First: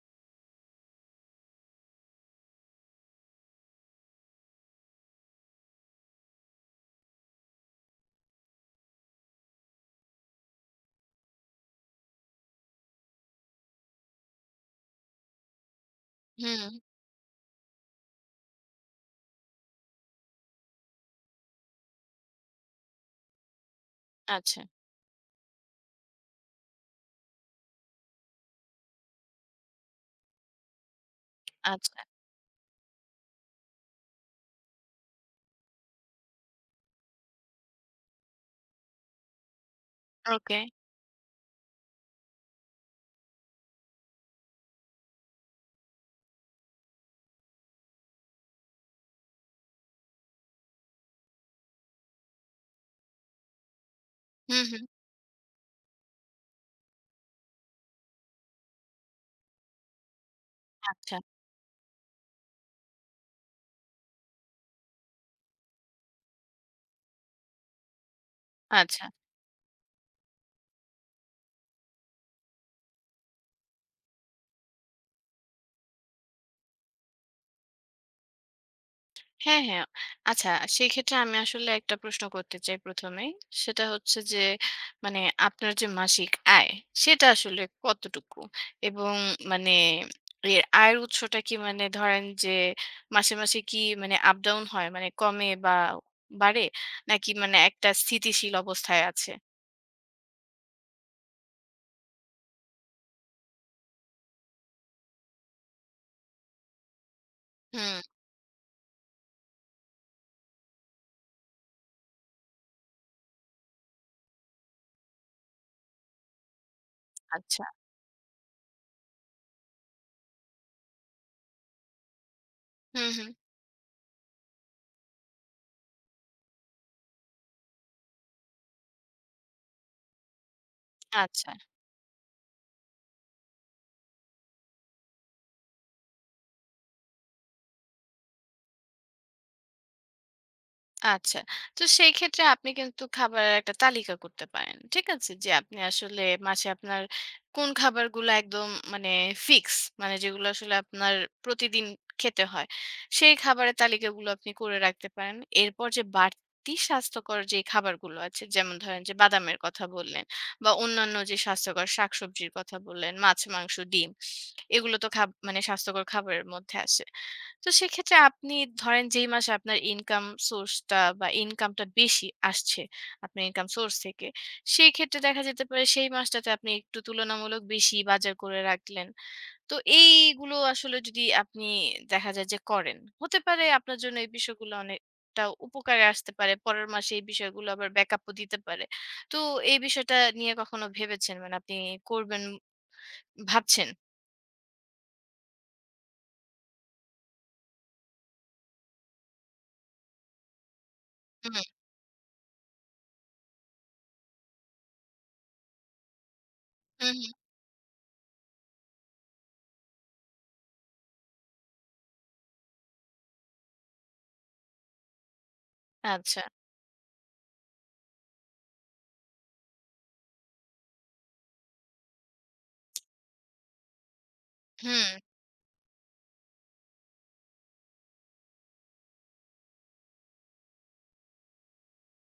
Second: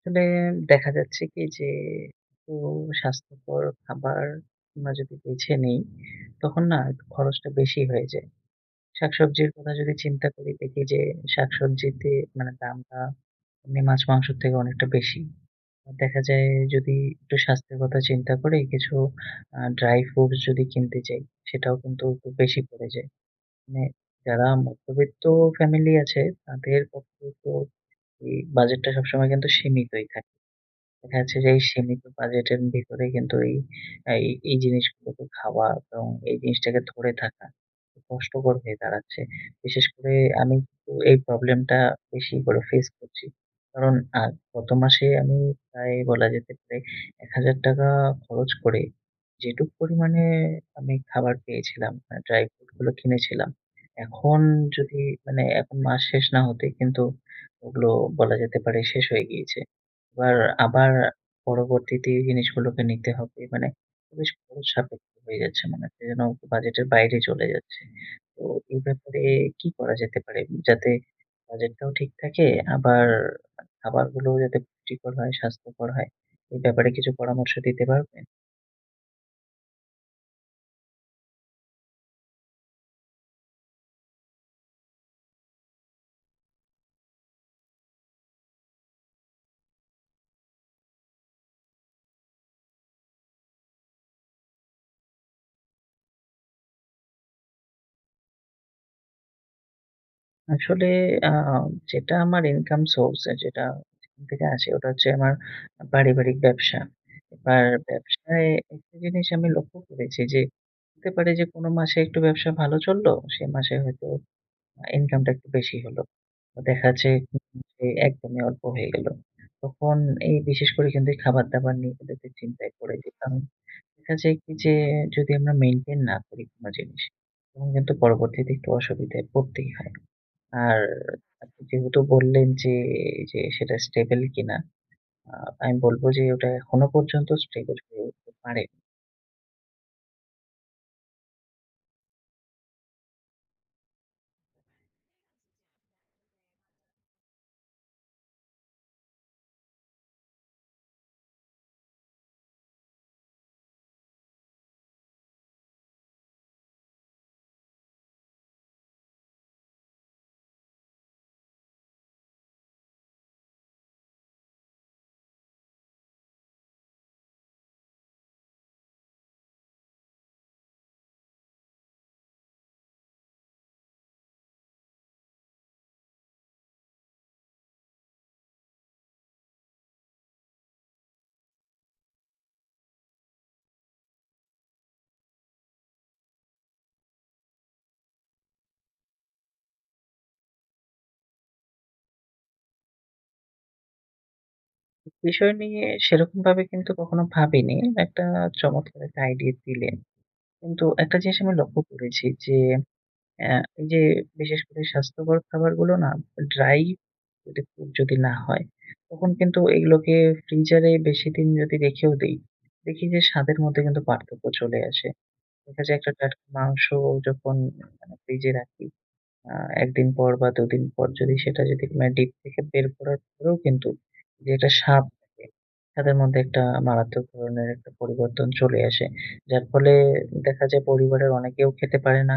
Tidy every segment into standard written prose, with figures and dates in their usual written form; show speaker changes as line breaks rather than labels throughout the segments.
আসলে দেখা যাচ্ছে কি যে, একটু স্বাস্থ্যকর খাবার আমরা যদি বেছে নেই, তখন না একটু খরচটা বেশি হয়ে যায়। শাকসবজির কথা যদি চিন্তা করি দেখি যে, শাকসবজিতে মানে দামটা এমনি মাছ মাংসের থেকে অনেকটা বেশি। আর দেখা যায়
হুম,
যদি একটু স্বাস্থ্যের কথা চিন্তা করে কিছু ড্রাই ফ্রুটস যদি কিনতে চাই, সেটাও কিন্তু একটু বেশি পড়ে যায়। মানে যারা
আচ্ছা,
মধ্যবিত্ত ফ্যামিলি আছে তাদের পক্ষে তো এই বাজেটটা সবসময় কিন্তু সীমিতই থাকে। দেখা যাচ্ছে যে এই সীমিত
আচ্ছা,
বাজেটের ভিতরে কিন্তু এই এই এই জিনিসগুলোকে খাওয়া এবং এই জিনিসটাকে ধরে থাকা কষ্টকর হয়ে দাঁড়াচ্ছে। বিশেষ করে আমি
ওকে।
কিন্তু এই প্রবলেমটা বেশি করে ফেস করছি। কারণ আ গত মাসে আমি প্রায় বলা যেতে পারে ৳১,০০০ খরচ করে যেটুক পরিমাণে আমি খাবার পেয়েছিলাম, ড্রাই ফ্রুট গুলো কিনেছিলাম। এখন
হুম, হুম,
যদি মানে এখন মাস শেষ না হতেই কিন্তু ওগুলো বলা যেতে পারে শেষ হয়ে গিয়েছে। এবার আবার
আচ্ছা,
পরবর্তীতে এই জিনিসগুলোকে নিতে হবে। মানে বেশ খরচ সাপেক্ষ হয়ে যাচ্ছে মনে হচ্ছে যেন বাজেটের বাইরে চলে যাচ্ছে। তো এই
আচ্ছা।
ব্যাপারে কি করা যেতে পারে? যাতে বাজেটটাও ঠিক থাকে আবার খাবারগুলোও যাতে পুষ্টিকর হয়, স্বাস্থ্যকর হয়। এই ব্যাপারে কিছু পরামর্শ দিতে পারবেন?
হ্যাঁ, হ্যাঁ। আচ্ছা, সেক্ষেত্রে আমি আসলে একটা প্রশ্ন করতে চাই ১ম এই। সেটা হচ্ছে যে মানে আপনার যে মাসিক আয়, সেটা আসলে কতটুকু? এবং মানে এর আয়ের উৎসটা কি, মানে ধরেন যে মাসে, মাসে কি মানে আপ ডাউন হয়? মানে কমে বা বাড়ে? নাকি মানে একটা স্থিতিশীল অবস্থায় আছে?
আসলে আ যেটা আমার ইনকাম সোর্স যেটা যেখান থেকে আসে ওটা হচ্ছে আমার পারিবারিক ব্যবসা। এবার
হুম,
ব্যবসায় একটা জিনিস আমি লক্ষ্য করেছি যে, হতে পারে যে কোনো মাসে একটু ব্যবসা ভালো চললো, সে মাসে হয়তো ইনকামটা একটু বেশি হলো। তো দেখা যাচ্ছে
আচ্ছা।
যে একদমই অল্প হয়ে গেল। তখন এই বিশেষ করে কিন্তু এই খাবার-দাবার নিয়ে কিন্তু একটু চিন্তায় পড়ে
হুম,
যাই।
হুম,
কারণ দেখা যায় কি যে যদি আমরা মেইনটেইন না করি কোনো জিনিস তখন কিন্তু পরবর্তীতে একটু অসুবিধায় পড়তেই হয়। আর
আচ্ছা।
আপনি যেহেতু বললেন যে, এই যে সেটা স্টেবল কিনা, আ আমি বলব যে ওটা এখনো পর্যন্ত স্টেবল হয়ে উঠতে পারেনি।
আচ্ছা। তো সেই ক্ষেত্রে আপনি কিন্তু খাবারের একটা তালিকা করতে পারেন। ঠিক আছে? যে আপনি আসলে মাসে আপনার কোন খাবারগুলো একদম মানে ফিক্স, মানে যেগুলো আসলে আপনার প্রতিদিন খেতে হয়। সেই খাবারের তালিকাগুলো আপনি করে রাখতে পারেন। এরপর যে বাড়তি স্বাস্থ্যকর যে খাবারগুলো আছে যেমন ধরেন যে বাদামের কথা বললেন বা অন্যান্য যে স্বাস্থ্যকর শাকসবজির কথা বললেন, মাছ, মাংস, ডিম। এগুলো তো খাব মানে স্বাস্থ্যকর খাবারের মধ্যে আসে। তো সেক্ষেত্রে আপনি ধরেন যেই মাসে আপনার ইনকাম সোর্সটা বা ইনকামটা বেশি আসছে আপনার ইনকাম সোর্স থেকে, সেই ক্ষেত্রে দেখা যেতে পারে সেই মাসটাতে আপনি একটু তুলনামূলক বেশি বাজার করে রাখলেন। তো এইগুলো আসলে যদি আপনি দেখা যায় যে করেন, হতে পারে আপনার জন্য এই বিষয়গুলো অনেকটা উপকারে আসতে পারে। পরের মাসে এই বিষয়গুলো আবার ব্যাকআপও দিতে পারে। তো এই বিষয়টা নিয়ে কখনো ভেবেছেন? মানে আপনি করবেন ভাবছেন?
বিষয় নিয়ে সেরকমভাবে কিন্তু কখনো ভাবিনি। একটা চমৎকার একটা আইডিয়া দিলেন। কিন্তু একটা জিনিস আমি
হুম,
লক্ষ্য করেছি যে, অ্যা এই যে বিশেষ করে স্বাস্থ্যকর খাবারগুলো না ড্রাই
হুম, হুম।
যদি খুব যদি না হয়, তখন কিন্তু এগুলোকে ফ্রিজারে বেশিদিন যদি রেখেও দেই, দেখি যে স্বাদের মধ্যে কিন্তু পার্থক্য চলে আসে। দেখা যায় একটা
আচ্ছা।
টাটকা মাংস যখন মানে ফ্রিজে রাখি আ ১ দিন পর বা ২ দিন পর যদি সেটা যদি মানে ডিপ থেকে বের করার পরেও কিন্তু যে একটা
হুম,
স্বাদ থাকে, স্বাদের মধ্যে একটা মারাত্মক ধরনের একটা পরিবর্তন চলে আসে। যার ফলে দেখা যায় পরিবারের অনেকেও খেতে পারে না।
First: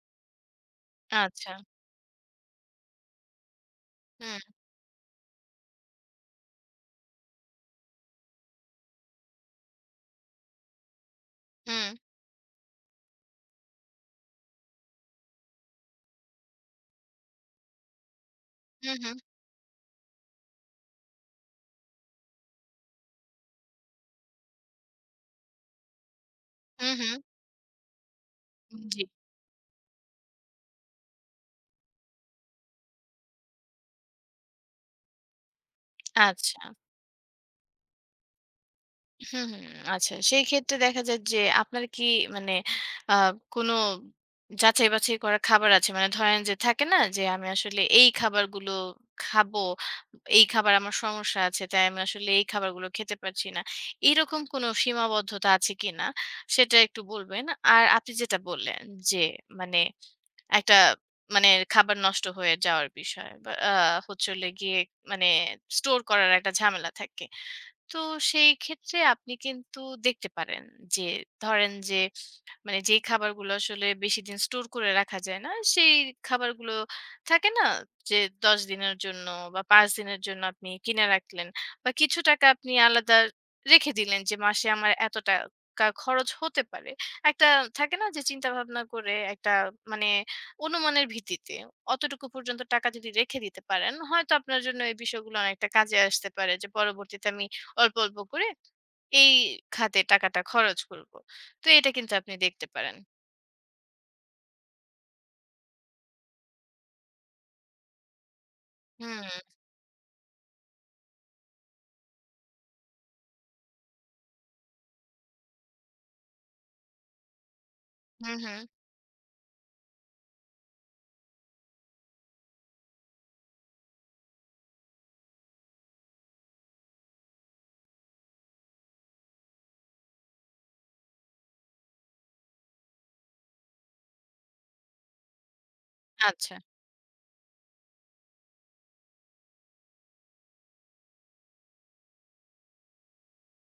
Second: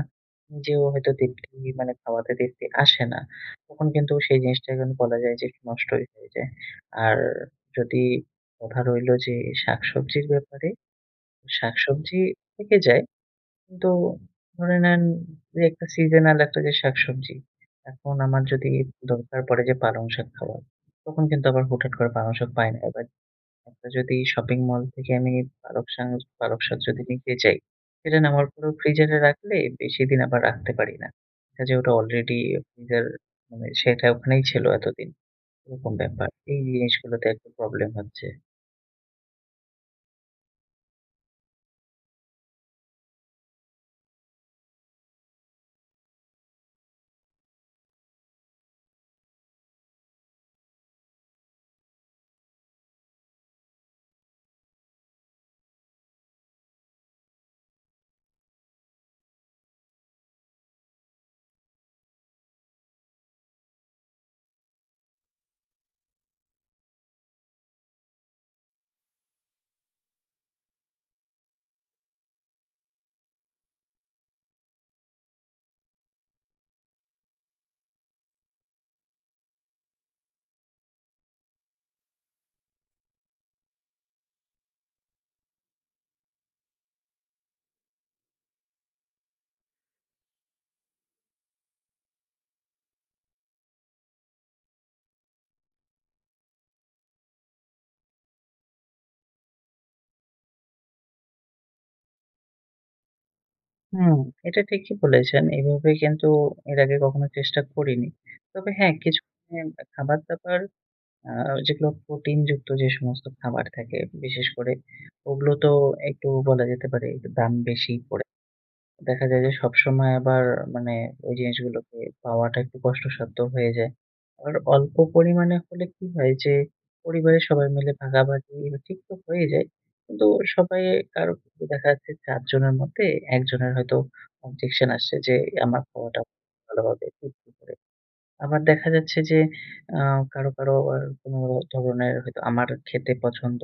নিজেও হয়তো তৃপ্তি
আচ্ছা।
মানে খাওয়াতে তৃপ্তি আসে না। তখন কিন্তু
হুম,
সেই জিনিসটা এখন বলা যায় যে নষ্টই হয়ে যায়। আর যদি কথা রইলো যে শাকসবজির ব্যাপারে,
হুম,
শাকসবজি থেকে যায়। কিন্তু ধরে নেন যে একটা সিজনাল একটা যে শাকসবজি, এখন আমার যদি
হুম, হুম,
দরকার পড়ে যে পালং শাক খাওয়ার, তখন কিন্তু আবার হুটহাট করে পালং শাক পাই না। এবার একটা যদি শপিং মল থেকে আমি পালক শাক পালক শাক
হুম,
যদি
হুম,
নিতে যাই, সেটা নেওয়ার পরেও
জি।
ফ্রিজারে রাখলে বেশিদিন আবার রাখতে পারি না। দেখা যায় ওটা অলরেডি ফ্রিজার মানে সেটা ওখানেই ছিল এতদিন, এরকম ব্যাপার।
আচ্ছা।
এই জিনিসগুলোতে একটু প্রবলেম হচ্ছে।
হুম, হুম, আচ্ছা। সেই ক্ষেত্রে দেখা যায় যে আপনার কি মানে আ কোনো যাচাই-বাছাই করা খাবার আছে? মানে ধরেন যে থাকে না যে আমি আসলে এই খাবারগুলো খাবো, এই খাবার আমার সমস্যা আছে, তাই আমি আসলে এই খাবারগুলো খেতে পারছি না। এরকম কোনো সীমাবদ্ধতা আছে কিনা সেটা একটু বলবেন। আর আপনি যেটা বললেন যে মানে একটা মানে খাবার নষ্ট হয়ে যাওয়ার বিষয় বা হচ্ছে হলো গিয়ে মানে স্টোর করার একটা ঝামেলা থাকে। তো সেই ক্ষেত্রে আপনি কিন্তু দেখতে পারেন যে ধরেন যে মানে যেই খাবারগুলো আসলে বেশিদিন স্টোর করে রাখা যায় না, সেই খাবারগুলো থাকে না? যে ১০ দিনের জন্য বা ৫ দিনের জন্য আপনি কিনে রাখলেন বা কিছু টাকা আপনি আলাদা রেখে দিলেন যে, মাসে আমার এত টাকা খরচ হতে পারে। একটা থাকে না? যে চিন্তাভাবনা করে একটা মানে অনুমানের ভিত্তিতে অতটুকু পর্যন্ত টাকা যদি রেখে দিতে পারেন, হয়তো আপনার জন্য এই বিষয়গুলো অনেকটা কাজে আসতে পারে যে পরবর্তীতে আমি অল্প, অল্প করে এই খাতে টাকাটা খরচ করব। তো এটা কিন্তু আপনি দেখতে পারেন।
হুম, এটা ঠিকই বলেছেন। এভাবে কিন্তু এর আগে কখনো চেষ্টা করিনি। তবে হ্যাঁ, কিছু
হুম,
মানে খাবার-দাবার আ যেগুলো প্রোটিনযুক্ত যে সমস্ত খাবার থাকে, বিশেষ করে ওগুলো তো একটু বলা যেতে পারে একটু দাম বেশি পড়ে
হুম, হুম।
দেখা যায় যে সবসময় আবার মানে ওই জিনিসগুলোকে পাওয়াটা একটু কষ্টসাধ্য হয়ে যায়। আবার অল্প পরিমাণে হলে কি হয় যে পরিবারের সবাই মিলে ভাগাভাগি ঠিক তো হয়ে যায়। কিন্তু সবাই কারো ক্ষেত্রে দেখা যাচ্ছে ৪ জনের মধ্যে ১ জনের হয়তো objection আসছে যে আমার খাওয়াটা
আচ্ছা।
ভালোভাবে তৃপ্তি করে। আবার দেখা যাচ্ছে যে আ কারো, কারো আবার কোনো ধরনের হয়তো আমার খেতে পছন্দ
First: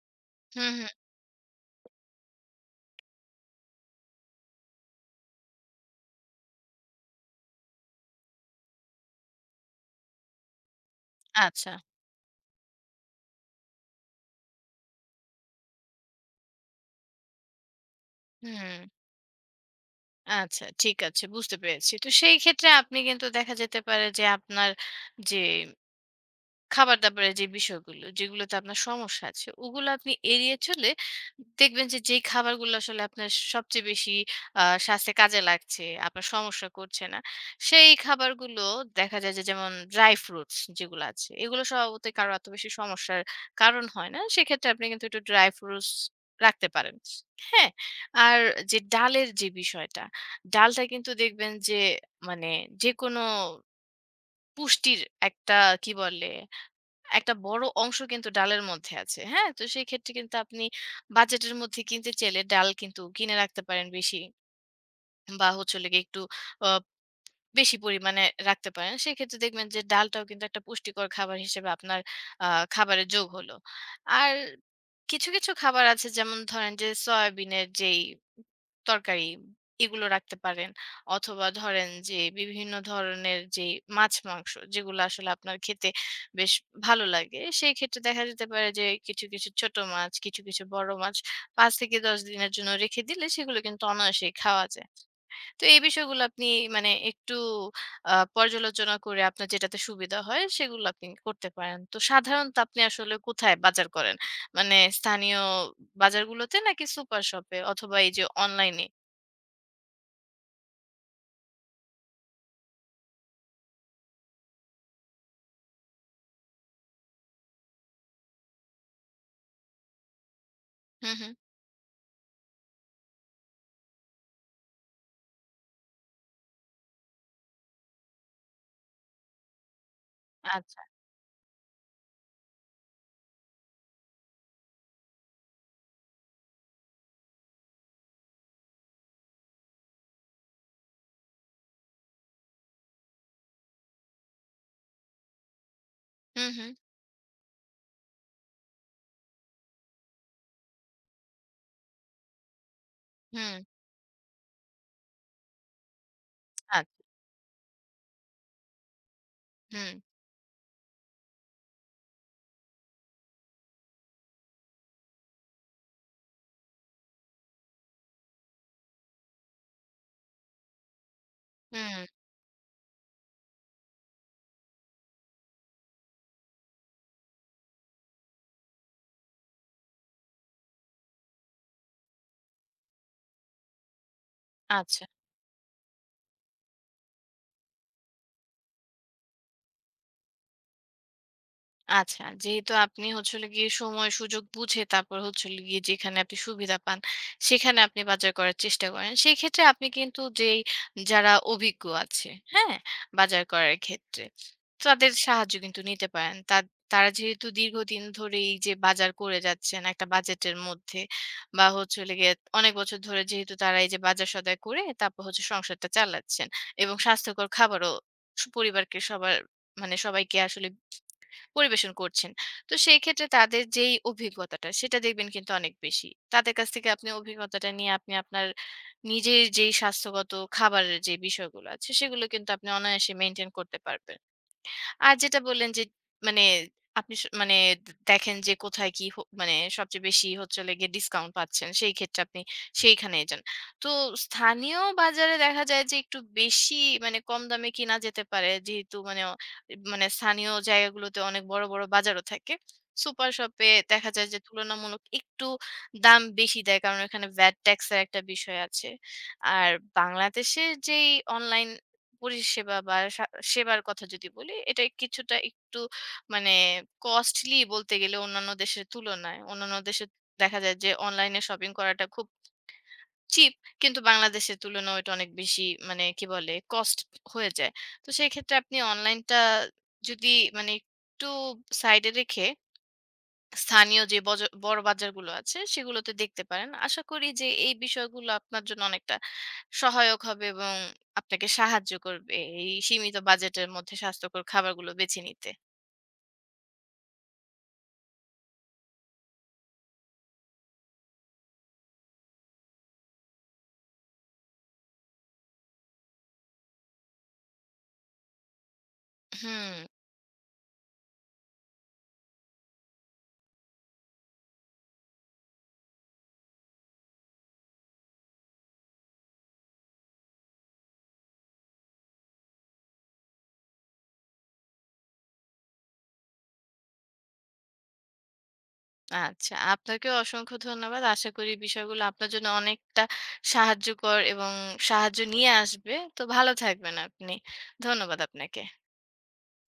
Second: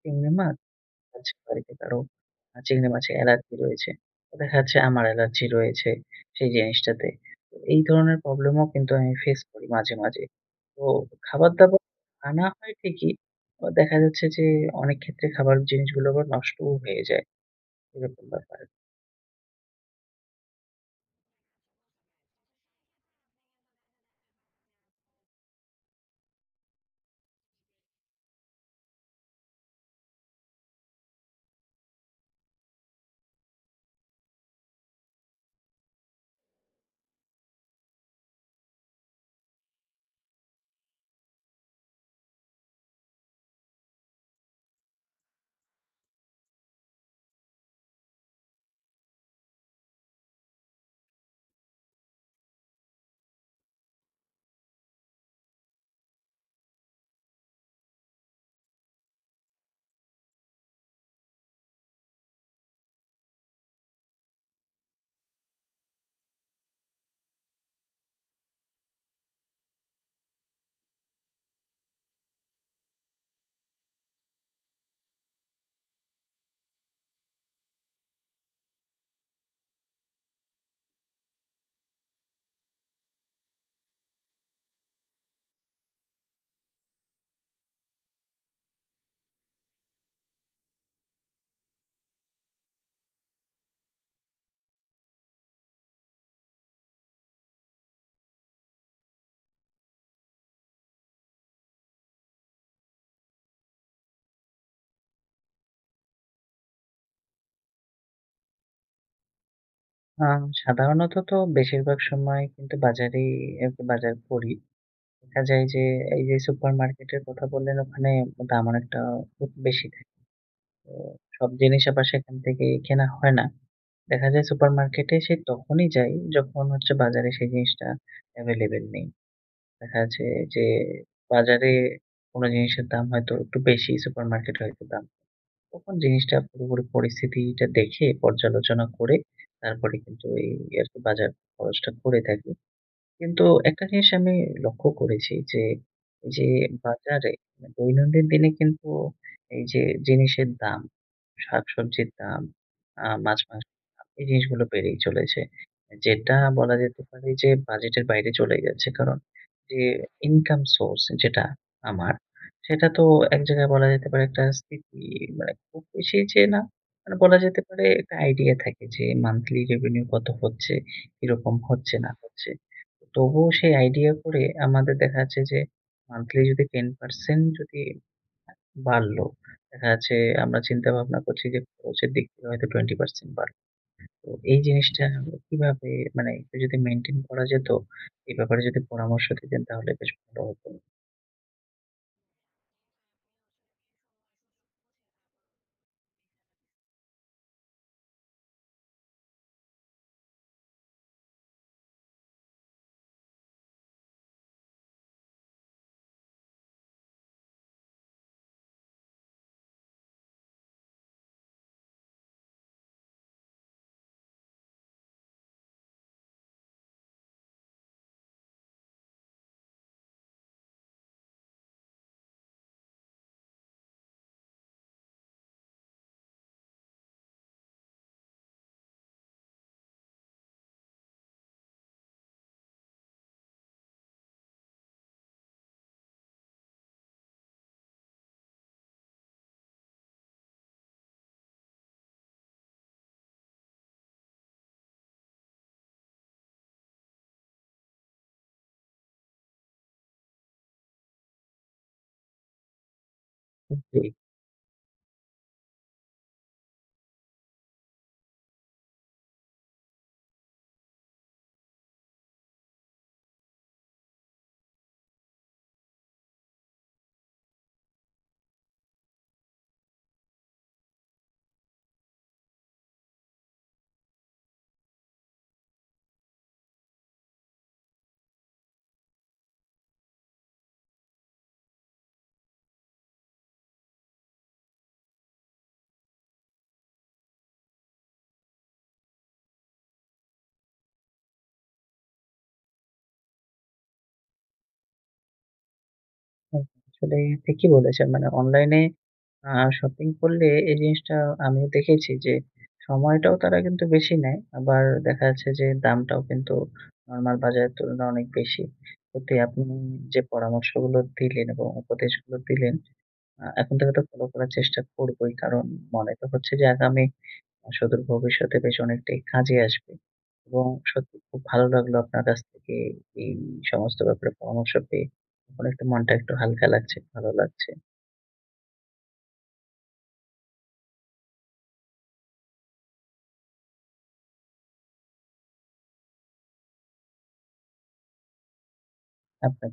চিংড়ি মাছ
হুম, হুম।
আচ্ছা বাড়িতে কারো চিংড়ি মাছে অ্যালার্জি রয়েছে। তো দেখা যাচ্ছে আমার অ্যালার্জি রয়েছে সেই জিনিসটাতে। তো এই ধরনের প্রবলেম ও কিন্তু আমি ফেস করি মাঝে, মাঝে। তো
আচ্ছা।
খাবার-দাবার আনা হয় ঠিকই। দেখা যাচ্ছে যে অনেক ক্ষেত্রে খাবার জিনিসগুলো আবার নষ্টও হয়ে যায়। এরকম ব্যাপার।
হুম। আচ্ছা, ঠিক আছে, বুঝতে পেরেছি। তো সেই ক্ষেত্রে আপনি কিন্তু দেখা যেতে পারে যে আপনার যে খাবার-দাবারের যে বিষয়গুলো, যেগুলোতে আপনার সমস্যা আছে, ওগুলো আপনি এড়িয়ে চলে দেখবেন যে, যেই খাবারগুলো আসলে আপনার সবচেয়ে বেশি স্বাস্থ্যে কাজে লাগছে, আপনার সমস্যা করছে না, সেই খাবারগুলো দেখা যায় যে যেমন ড্রাই ফ্রুটস যেগুলো আছে, এগুলো স্বভাবতই কারো এত বেশি সমস্যার কারণ হয় না। সেক্ষেত্রে আপনি কিন্তু একটু ড্রাই ফ্রুটস রাখতে পারেন। হ্যাঁ? আর যে ডালের যে বিষয়টা, ডালটা কিন্তু দেখবেন যে মানে যেকোনো পুষ্টির একটা কি বলে একটা বড় অংশ কিন্তু ডালের মধ্যে আছে। হ্যাঁ? তো সেই ক্ষেত্রে কিন্তু আপনি বাজেটের মধ্যে কিনতে চাইলে ডাল কিন্তু কিনে রাখতে পারেন বেশি বা হচ্ছে হলো গিয়ে একটু অ বেশি পরিমাণে রাখতে পারেন। সেক্ষেত্রে দেখবেন যে ডালটাও কিন্তু একটা পুষ্টিকর খাবার হিসেবে আপনার আ খাবারে যোগ হলো। আর কিছু, কিছু খাবার আছে যেমন ধরেন যে সয়াবিনের যেই তরকারি এগুলো রাখতে পারেন। অথবা ধরেন যে বিভিন্ন ধরনের যে মাছ-মাংস যেগুলো আসলে আপনার খেতে বেশ ভালো লাগে, সেই ক্ষেত্রে দেখা যেতে পারে যে কিছু, কিছু ছোট মাছ, কিছু, কিছু বড় মাছ ৫ থেকে ১০ দিনের জন্য রেখে দিলে সেগুলো কিন্তু অনায়াসেই খাওয়া যায়। তো এই বিষয়গুলো আপনি মানে একটু পর্যালোচনা করে আপনার যেটাতে সুবিধা হয় সেগুলো আপনি করতে পারেন। তো সাধারণত আপনি আসলে কোথায় বাজার করেন? মানে স্থানীয় বাজারগুলোতে নাকি সুপার শপে অথবা এই যে অনলাইনে?
সাধারণত তো বেশিরভাগ সময় কিন্তু বাজারেই আরকি বাজার করি। দেখা যায় যে এই যে সুপারমার্কেটের কথা বললেন ওখানে দাম অনেকটা খুব বেশি থাকে। তো
হুম, হুম।
সব জিনিস আবার সেখান থেকে কেনা হয় না। দেখা যায় সুপারমার্কেটে সে তখনই যাই যখন হচ্ছে বাজারে সেই জিনিসটা এভেইলেবল নেই। দেখা যাচ্ছে যে
আচ্ছা।
বাজারে কোনো জিনিসের দাম হয়তো একটু বেশি, সুপারমার্কেটে হয়তো দাম। তখন জিনিসটা পুরোপুরি পরিস্থিতিটা দেখে পর্যালোচনা করে তারপরে কিন্তু এই আরকি বাজার খরচটা করে থাকি। কিন্তু একটা জিনিস আমি লক্ষ্য করেছি যে, এই যে
হুম, হুম।
বাজারে মানে দৈনন্দিন দিনে কিন্তু এই যে জিনিসের দাম, শাকসবজির দাম,
হুম।
মাছ-মাংসের দাম এই জিনিসগুলো বেড়েই চলেছে। যেটা বলা যেতে
আচ্ছা।
পারে যে বাজেটের বাইরে চলে যাচ্ছে। কারণ যে
হুম,
ইনকাম সোর্স যেটা আমার, সেটা তো এক জায়গায় বলা যেতে পারে একটা স্থিতি মানে খুব বেশি যে না, মানে বলা যেতে পারে একটা আইডিয়া থাকে যে মান্থলি রেভিনিউ কত হচ্ছে, কিরকম হচ্ছে
হুম।
না হচ্ছে। তবুও সেই আইডিয়া করে আমাদের দেখা যাচ্ছে যে মান্থলি যদি ১০% যদি বাড়লো, দেখা যাচ্ছে আমরা চিন্তা ভাবনা করছি যে খরচের দিক থেকে হয়তো ২০% বাড়লো। তো এই
আচ্ছা।
জিনিসটা কিভাবে মানে একটু যদি মেইনটেইন করা যেত, এই ব্যাপারে যদি পরামর্শ দিতেন তাহলে বেশ ভালো হতো।
আচ্ছা, যেহেতু আপনি হচ্ছে হলো গিয়ে সময় সুযোগ বুঝে তারপর হচ্ছে হলো গিয়ে যেখানে আপনি সুবিধা পান, সেখানে আপনি বাজার করার চেষ্টা করেন। সেক্ষেত্রে আপনি কিন্তু যেই যারা অভিজ্ঞ আছে, হ্যাঁ? বাজার করার ক্ষেত্রে, তাদের সাহায্য কিন্তু নিতে পারেন। তা তারা যেহেতু দীর্ঘদিন ধরে এই যে বাজার করে যাচ্ছেন একটা বাজেটের মধ্যে বা হচ্ছে হলো গিয়ে অনেক বছর ধরে যেহেতু তারা এই যে বাজার সদাই করে তারপর হচ্ছে সংসারটা চালাচ্ছেন এবং স্বাস্থ্যকর খাবারও পরিবারকে সবার মানে সবাইকে আসলে পরিবেশন করছেন। তো সেই ক্ষেত্রে তাদের যেই অভিজ্ঞতাটা সেটা দেখবেন কিন্তু অনেক বেশি। তাদের কাছ থেকে আপনি অভিজ্ঞতাটা নিয়ে আপনি আপনার নিজের যেই স্বাস্থ্যগত খাবারের যে বিষয়গুলো আছে সেগুলো কিন্তু আপনি অনায়াসে মেইনটেইন করতে পারবেন। আর যেটা বললেন যে মানে আপনি মানে দেখেন যে কোথায় কি মানে সবচেয়ে বেশি হচ্ছে হলো গিয়ে ডিসকাউন্ট পাচ্ছেন। সেই ক্ষেত্রে আপনি সেইখানেই যান। তো স্থানীয় বাজারে দেখা যায় যে একটু বেশি মানে কম দামে কিনা যেতে পারে। যেহেতু মানে মানে স্থানীয় জায়গাগুলোতে অনেক বড়, বড় বাজারও থাকে। সুপার শপে দেখা
জি,
যায় যে তুলনামূলক একটু দাম বেশি দেয়। কারণ এখানে ভ্যাট ট্যাক্সের একটা বিষয় আছে। আর বাংলাদেশের যেই অনলাইন পরিষেবা বা সেবার কথা যদি বলি, এটা কিছুটা একটু মানে কস্টলি বলতে গেলে অন্যান্য দেশের তুলনায়। অন্যান্য দেশে দেখা যায় যে অনলাইনে শপিং করাটা খুব চিপ। কিন্তু বাংলাদেশের তুলনায় ওইটা অনেক বেশি মানে কি বলে কস্ট হয়ে যায়। তো সেক্ষেত্রে আপনি অনলাইনটা যদি মানে একটু সাইডে রেখে স্থানীয় যে বড় বাজারগুলো আছে সেগুলোতে দেখতে পারেন। আশা করি যে এই বিষয়গুলো আপনার জন্য অনেকটা সহায়ক হবে এবং আপনাকে সাহায্য করবে এই সীমিত বাজেটের মধ্যে স্বাস্থ্যকর খাবারগুলো বেছে নিতে।
হ্যাঁ, আসলে ঠিকই বলেছেন। মানে অনলাইনে আ শপিং করলে এই জিনিসটা আমিও দেখেছি যে, সময়টাও তারা কিন্তু বেশি নেয়। আবার দেখা যাচ্ছে যে, দামটাও কিন্তু নরমাল বাজারের তুলনায় অনেক বেশি। সত্যি আপনি
হুম,
যে পরামর্শগুলো দিলেন এবং উপদেশগুলো দিলেন, এখন থেকে তো ফলো করার চেষ্টা করবোই। কারণ মনে তো হচ্ছে যে, আগামী সুদূর ভবিষ্যতে বেশ অনেকটাই কাজে আসবে। এবং সত্যি খুব ভালো লাগলো আপনার কাছ থেকে এই সমস্ত ব্যাপারে পরামর্শ পেয়ে। এখন একটু মনটা একটু হালকা লাগছে, ভালো লাগছে।
আচ্ছা। আপনাকেও অসংখ্য ধন্যবাদ। আশা করি বিষয়গুলো আপনার জন্য অনেকটা সাহায্যকর এবং সাহায্য নিয়ে আসবে। তো ভালো থাকবেন আপনি। ধন্যবাদ আপনাকে।
আপনাকে